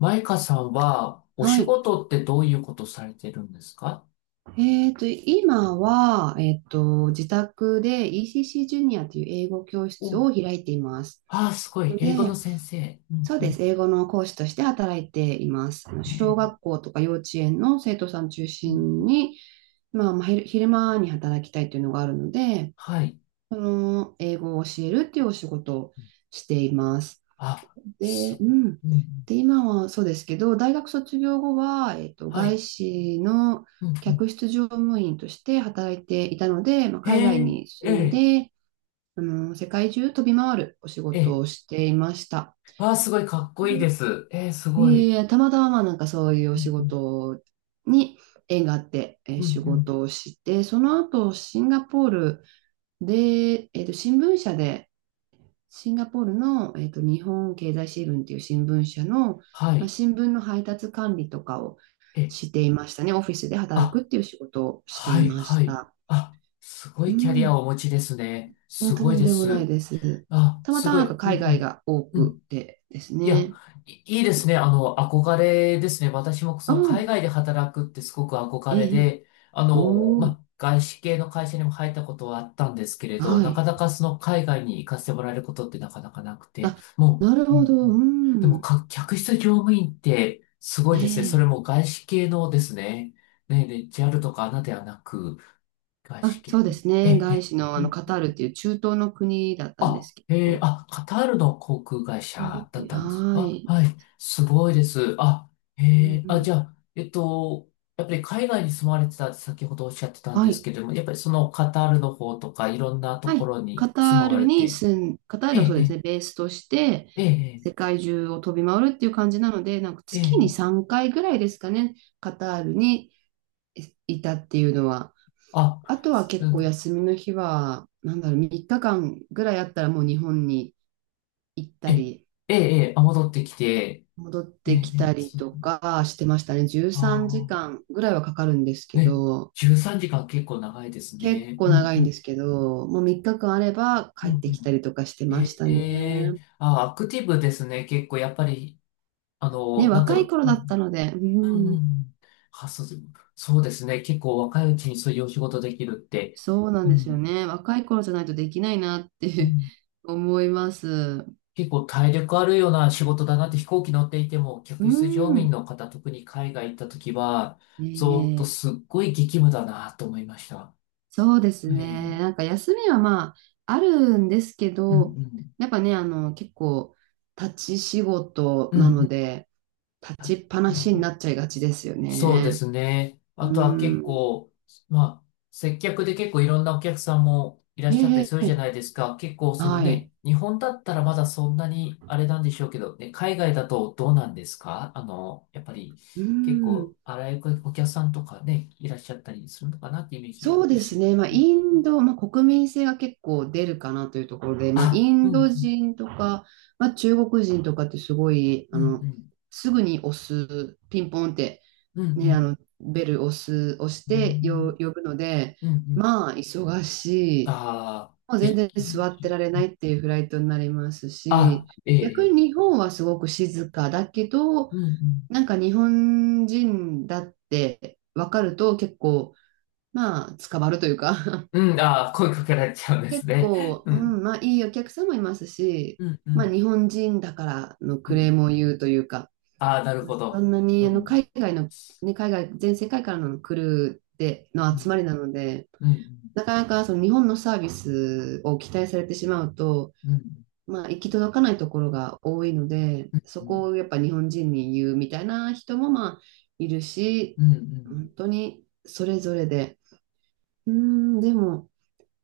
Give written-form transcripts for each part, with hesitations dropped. マイカさんは、おは仕い。事ってどういうことされてるんですか？今は、自宅で ECC ジュニアという英語教室お、を開いています。ああ、すごい。の英語ので、先生。うんそううでん。す。英語の講師として働いています。あの小え学校とか幼稚園の生徒さん中う心ん、に、まあ、昼昼間に働きたいというのがあるので、はい。その英語を教えるっていうお仕事をうん。しています。あ、すで、ごい。うん。うんうん、で、今はそうですけど、大学卒業後は、は外い。資のうんうん。客室乗務員として働いていたので、まあ、え海外ー、に住んえで、世界中飛び回るお仕ー、事えをしていました。ああ、すごい。かっこいいでで、す。すごいい。え、たまたま、まあ、なんかそういうおう仕ん事に縁があって、うん、仕うんうん、事をして、その後シンガポールで、新聞社でシンガポールの、日本経済新聞っていう新聞社の、はまあ、い。新聞の配達管理とかをえー、していましたね。オフィスで働あ、くっていう仕事をしてはいい、まはしい。た。あ、すごういキャリアん、をお持ちですね。すとごいんででもないす。です。あ、たますたまごい。なんかうん海外が多うん。うん、くてですいや、ね。いいいですね。憧れですね。私もあその海あ、外で働くってすごく憧えれえ、で、おまお、あ、外資系の会社にも入ったことはあったんですけれど、はなかい。なかその海外に行かせてもらえることってなかなかなくて、あ、もなるう、うんほうど、うん。でもん、か、客室乗務員ってすごえいですね。それえ。も外資系のですね。ね、で JAL とか a ではなく、外あ、資そ系うでの。すえね。え、外え資の、え。カタールっていう中東の国だったんであ、すけど、あ、カタールの航空会カタールっ社てだっいう、たんです。はあ、い。はい。すごいです。あ、うあ、ん、じゃあ、やっぱり海外に住まれてたって先ほどおっしゃってたんはですい。けれども、やっぱりそのカタールの方とかいろんなとはこい。ろに住まわれて、カターえルをそうですえ、ね、ベースとして、え世え、界中を飛び回るっていう感じなので、なんかええ、え月にえ、3回ぐらいですかね、カタールにいたっていうのは。あ、あとはす、結構休みの日は、なんだろう、3日間ぐらいあったらもう日本に行っえたえ、り、ええ、ええあ、戻ってきて、戻っええ、えてきたえ、りす、とかしてましたね。13時あ間ぐらいはかかるんですあ、けね、ど、13時間結構長いです結ね。構うん、長ういんん、ですけど、もう3日間あればう帰ん、うってきたん。りとかしてましえたね。えーあ、アクティブですね。結構、やっぱり、ね、なんだ若いろ頃う。うだったん、ので、ううん、うんん、うん。あ、そう、そうですね。結構若いうちにそういうお仕事できるって、そうなんうですよん、ね。若い頃じゃないとできないなっうて ん。思います。結構体力あるような仕事だなって飛行機乗っていても、う客室乗務員ん。の方、特に海外行った時は、ずっとええ、すっごい激務だなと思いました。そうですえね。なんえか休みはまあ、あるんですけうん、うど、ん、やっぱね、結構、立ち仕事うん、うなのん。で、あ立ちっぱうなしにん、なっちゃいがちですよそうでね。すね。あうとは結ん。構、まあ、接客で結構いろんなお客さんもいらっしゃったりえするじゃえ、ないですか。結構そのはね、い。日本だったらまだそんなにあれなんでしょうけど、ね、海外だとどうなんですか？やっぱりう結ん。構あらゆるお客さんとかね、いらっしゃったりするのかなってイメージあそっうたりですする。ね。まあ、インド、まあ、国民性が結構出るかなというところで、まあ、イあ、うンドん、人とか、まあ、中国人とかってすごい、うん、うん、すぐに押す、ピンポンって、うん、うね、ん、ベル押す、押しうてよん、呼ぶので、うん、うん。まあ、忙しい。ああ、もう全い、然座ってられないっていうフライトになりますあ、し、え逆え、に日本はすごく静かだけど、うん、うん。なんか日本人だって分かると結構、まあ、つかまるというか うん、ああ、声かけられちゃうんです結ね。構、ううん、ん、まあいいお客さんもいますし、うん、うまあ日ん、本人だからのうクレーん。ムを言うというか、ああ、なるほそど。んなうにん、海外の、ね、海外、全世界からの来るでうの集まん、りなので、うん、なかなかその日本のサービスを期待されてしまうと、うん、まあ行き届かないところが多いので、そうこん、をやっぱ日本人に言うみたいな人もまあいるし、うん、うん、本当にそれぞれで、うん、でも、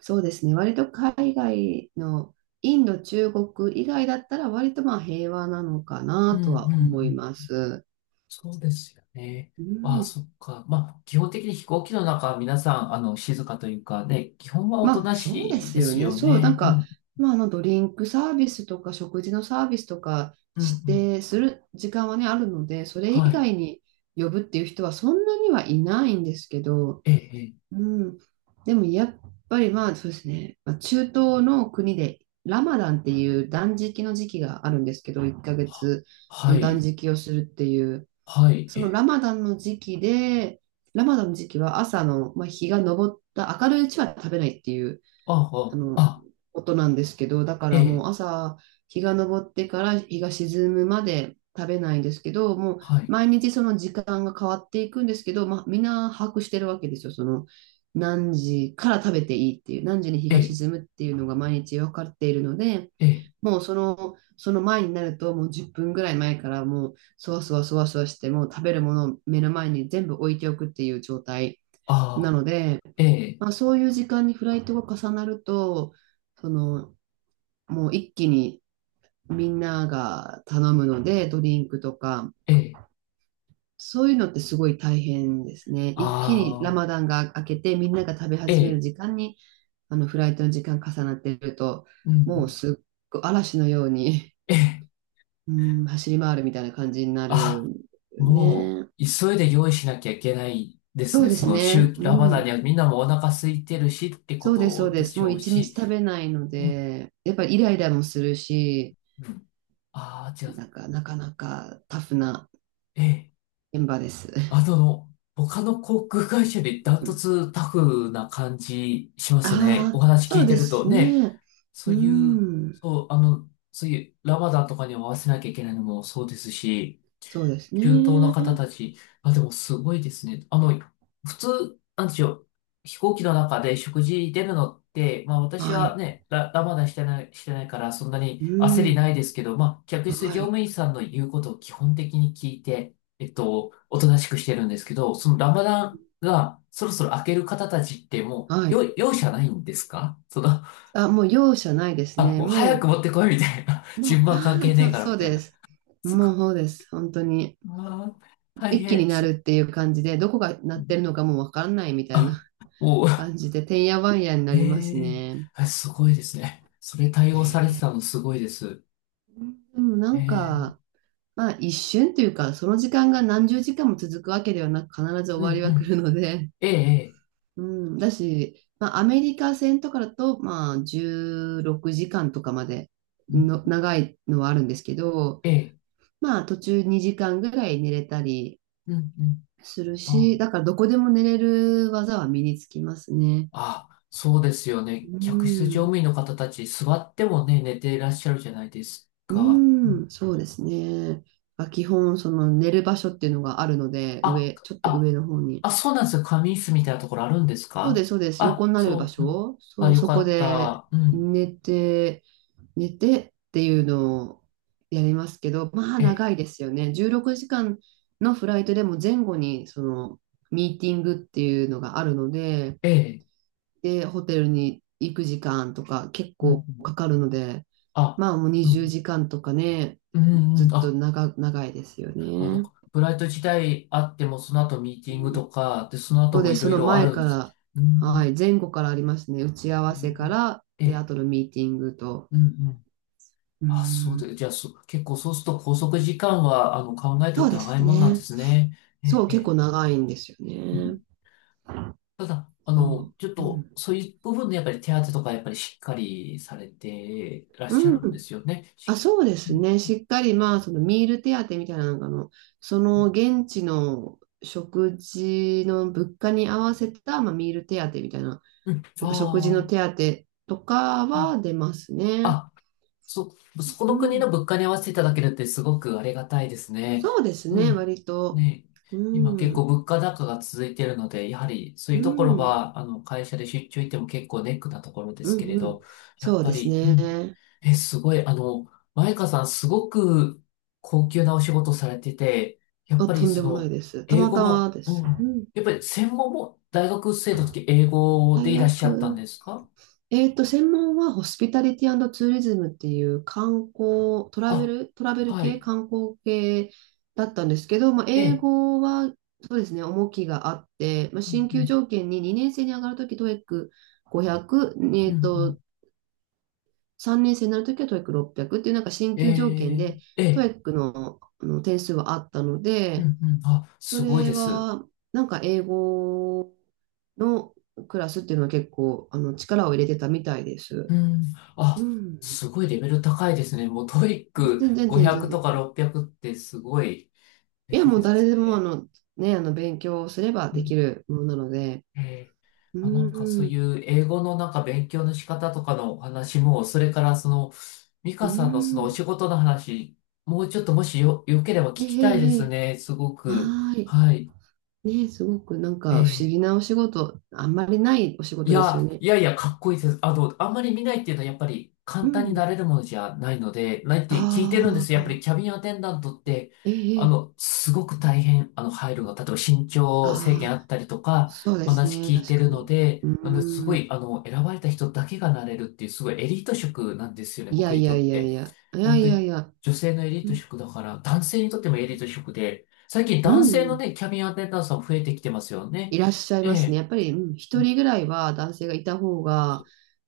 そうですね。割と海外のインド、中国以外だったら割とまあ平和なのかうなん、うとん、はう思いまん。す。そうですよね。うああ、ん。そっか。まあ、基本的に飛行機の中は皆さん、静かというかね、基本はおまとあなそうでしいすでよすね。よそう、なんね。うか、ん、まあドリンクサービスとか食事のサービスとかうん、うん。指定する時間はね、あるので、それは以い。外に呼ぶっていう人はそんなにはいないんですけど、ええ、ええ、うん。でもやっぱりまあそうですね、まあ、中東の国でラマダンっていう断食の時期があるんですけど、1ヶは、月はの断い、食をするっていう、はい、えそのえ、ラマダンの時期で、ラマダンの時期は朝の、まあ、日が昇った明るいうちは食べないっていうあああ、の、あ、ことなんですけど、だかえらもえ、う朝、日が昇ってから日が沈むまで食べないんですけど、もうはい、毎日その時間が変わっていくんですけど、まあ、みんな把握してるわけですよ。その何時から食べていいっていう、何時に日えがえ、沈むっていうのが毎日分かっているので、ええ、もうその前になると、もう10分ぐらい前からもう、そわそわそわそわして、もう食べるものを目の前に全部置いておくっていう状態なあので、あ、ええ、まあ、そういう時間にフライトが重なると、その、もう一気にみんなが頼むので、ドリンクとか、ええ、そういうのってすごい大変ですね。一気にラああ、マダンが明けて、みんなが食べえ始めるえ、時間に、フライトの時間重なってると、うんうもん、うすっごい嵐のように、ええ、うん、走り回るみたいな感じになあ、るもね。う、急いで用意しなきゃいけないですそうね。でそすの、ね。週、うラマダンん。にはみんなもお腹空いてるしってこそうです、そうとでです。しもうょう一日し、食べないのうん、で、やっぱイライラもするし、うん。ああ、じゃあ、なんか、なかなかタフなええ、現場です。あの、他の航空会社よりダ ンうトん、ツタフな感じしますね。おああー、話そ聞ういてでるとすね。ね。そうういう、ん、そう、そういうラマダンとかに合わせなきゃいけないのもそうですし、そうです中東のね。方たち、あ、でもすごいですね。普通、なんでしょう、飛行機の中で食事出るのって、まあ私ははい。ね、ラマダンしてない、してないからそんなにう焦りん、ないですけど、まあ客室は乗務い。員さんの言うことを基本的に聞いて、おとなしくしてるんですけど、そのラマダンがそろそろ明ける方たちってもはう、よ、い。容赦ないんですかその。あ、もう容赦ないですあ、ね。もう早もく持ってこいみたいな。う、も順うバ番関ー係ンねえと、からそみうたいでな。す。すごい。もうそうです。本当に。うわー、大一気に変。なるっていう感じで、どこが鳴ってるのかもうわからないみたいなあ、もう、感じで、てんやわんやに なえりますえ、ね。あ、すごいですね。それ対ね応されてえ、たのすごいです。でもなんか、ええ、まあ一瞬というか、その時間が何十時間も続くわけではなく、必ず終うわんりうは来ん。るので、ええええ うん、だし、まあアメリカ戦とかだと、まあ16時間とかまでうん、の長いのはあるんですけど、ええ、まあ途中2時間ぐらい寝れたりうんうん。するあ、し、だからどこでも寝れる技は身につきますね。あ、そうですよね。う客室乗ん、務員の方たち、座ってもね、寝ていらっしゃるじゃないですうか。うん、ん、そうですね。まあ基本、その寝る場所っていうのがあるので、あ、ちょっと上あ、の方に。あ、そうなんですよ。仮眠室みたいなところあるんですそうでか？す、そうです。横あ、になる場そう。うん。所。そあ、う、よそかこっでた。うん。寝て、寝てっていうのをやりますけど、まあええ、長いですよね。16時間のフライトでも前後にそのミーティングっていうのがあるので、ええ。で、ホテルに行く時間とか結うんう構ん。かかるので、あ、まあもうう20ん。時間とかね、うんずうん。っと長、長いですよあの、ね。ブライト時代あっても、その後ミーティングとか、で、そのそ後うもでいす。ろそいのろあ前るんかです。ら、うはい、ん。前後からありますね。打ち合わせから、ええ、で、あええ、とのミーティングと。うんうん。うあ、そうん。で、じゃあ、そう、結構そうすると拘束時間は、考えとそっうてで長すいもんなんでね。すね。えそえ、う、え結え。構長いんですようね。ん、ただ、そちょっう。うと、ん。そういう部分でやっぱり手当とかやっぱりしっかりされてらっしゃうん。るんですよね。あ、し、そうでうすね。ん、しっかり、まあ、そのミール手当みたいなのが、なんか、その現地の食事の物価に合わせた、まあ、ミール手当みたいな、なんか食事のう、手ああ当とかー、うはん。出ますね。あ、そ、そこうの国ん。の物価に合わせていただけるってすごくありがたいですね。そうですうね。ん。割と。ね、今結う構ん。物価高が続いているので、やはりそうういうとこん、ろうん、は、会社で出張行っても結構ネックなところですけれうど、ん。やそっうぱですり、うん。ね。え、すごい、マイカさんすごく高級なお仕事をされてて、やっあ、ぱとりんでそもないの、です。た英ま語たまも、でうす。うん。ん。やっぱり専門も大学生の時英語で大いらっしゃったんで学、すか？専門はホスピタリティツーリズムっていう観光、あ、トラベルは系、い。観光系だったんですけど、まあ、え英え。語は、そうですね、重きがあって、まあ、うん進う級ん条件に2年生に上がるとき、トエック c 5 0 0えうんうっん、と、3年生になるときはト o e i c 6 0 0っていう、なんか進え級条件え、で、えトエえ、ックの、あの点数はあったのうで、んうん、あ、そすごいれです。は、なんか英語のクラスっていうのは結構、力を入れてたみたいです。うん、うあ、ん。すごいレベル高いですね。もうトイッまあ、ク全然全然。500とか600っぴゃくってすごいいレや、ベルもうで誰すでも、あね。の、ね、あの、勉強すればうでん、きるものなので。ええ、うあ、なんかそういん。う英語のなんか勉強の仕方とかのお話も、それからその、ミうカさんのそのおん。仕事の話、もうちょっともしよ、よければ聞ええきたいでえすえ、ね。すごく。はーい。はい。ね、すごくなんえか不思え。議なお仕事、あんまりないお仕い事ですよや、ね。いやいや、かっこいいです。あんまり見ないっていうのはやっぱり簡う単になん。れるものじゃないので、ないって聞いてるんであすよ。やっぱりあ、キャビンアテンダントって、えええ、すごく大変、入るのが、例えば身長制限ああっあ、たりとか、そうです話ね、聞い確てかるのに。で、うなのですごん。い、選ばれた人だけがなれるっていう、すごいエリート職なんですよね、い僕やにいやとっいやいて。や、いや本当いやに、いや、女性のエリーうトん職だから、男性にとってもエリート職で、最近う男ん性うのん、ね、キャビンアテンダントさん増えてきてますよね。いらっしゃいえますね。え。やっぱり、うん、一人ぐらいは男性がいた方が、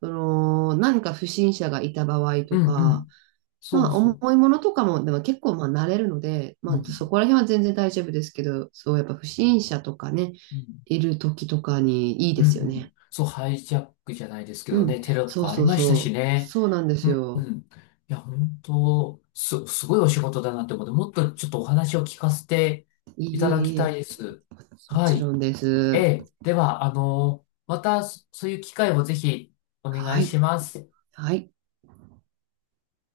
何か不審者がいた場合うとんうか、ん。そまうあ、そ重いものとかも、でも結構、まあ、慣れるので、う。まうあ、そん。こら辺は全然大丈夫ですけど、そう、やっぱ不審者とかね、うん。いる時とかにいいうんですようね。ん。そう、ハイジャックじゃないですけうどん、ね、テロとそうかありそうましたしそう、ね。そうなんですうんうよ。ん。いや、本当、す、すごいお仕事だなって思って、もっとちょっとお話を聞かせていい、いただきいいいたいい、です。もはちい。ろんでえす。え。では、また、そういう機会をぜひお願はいしい、ます。はい。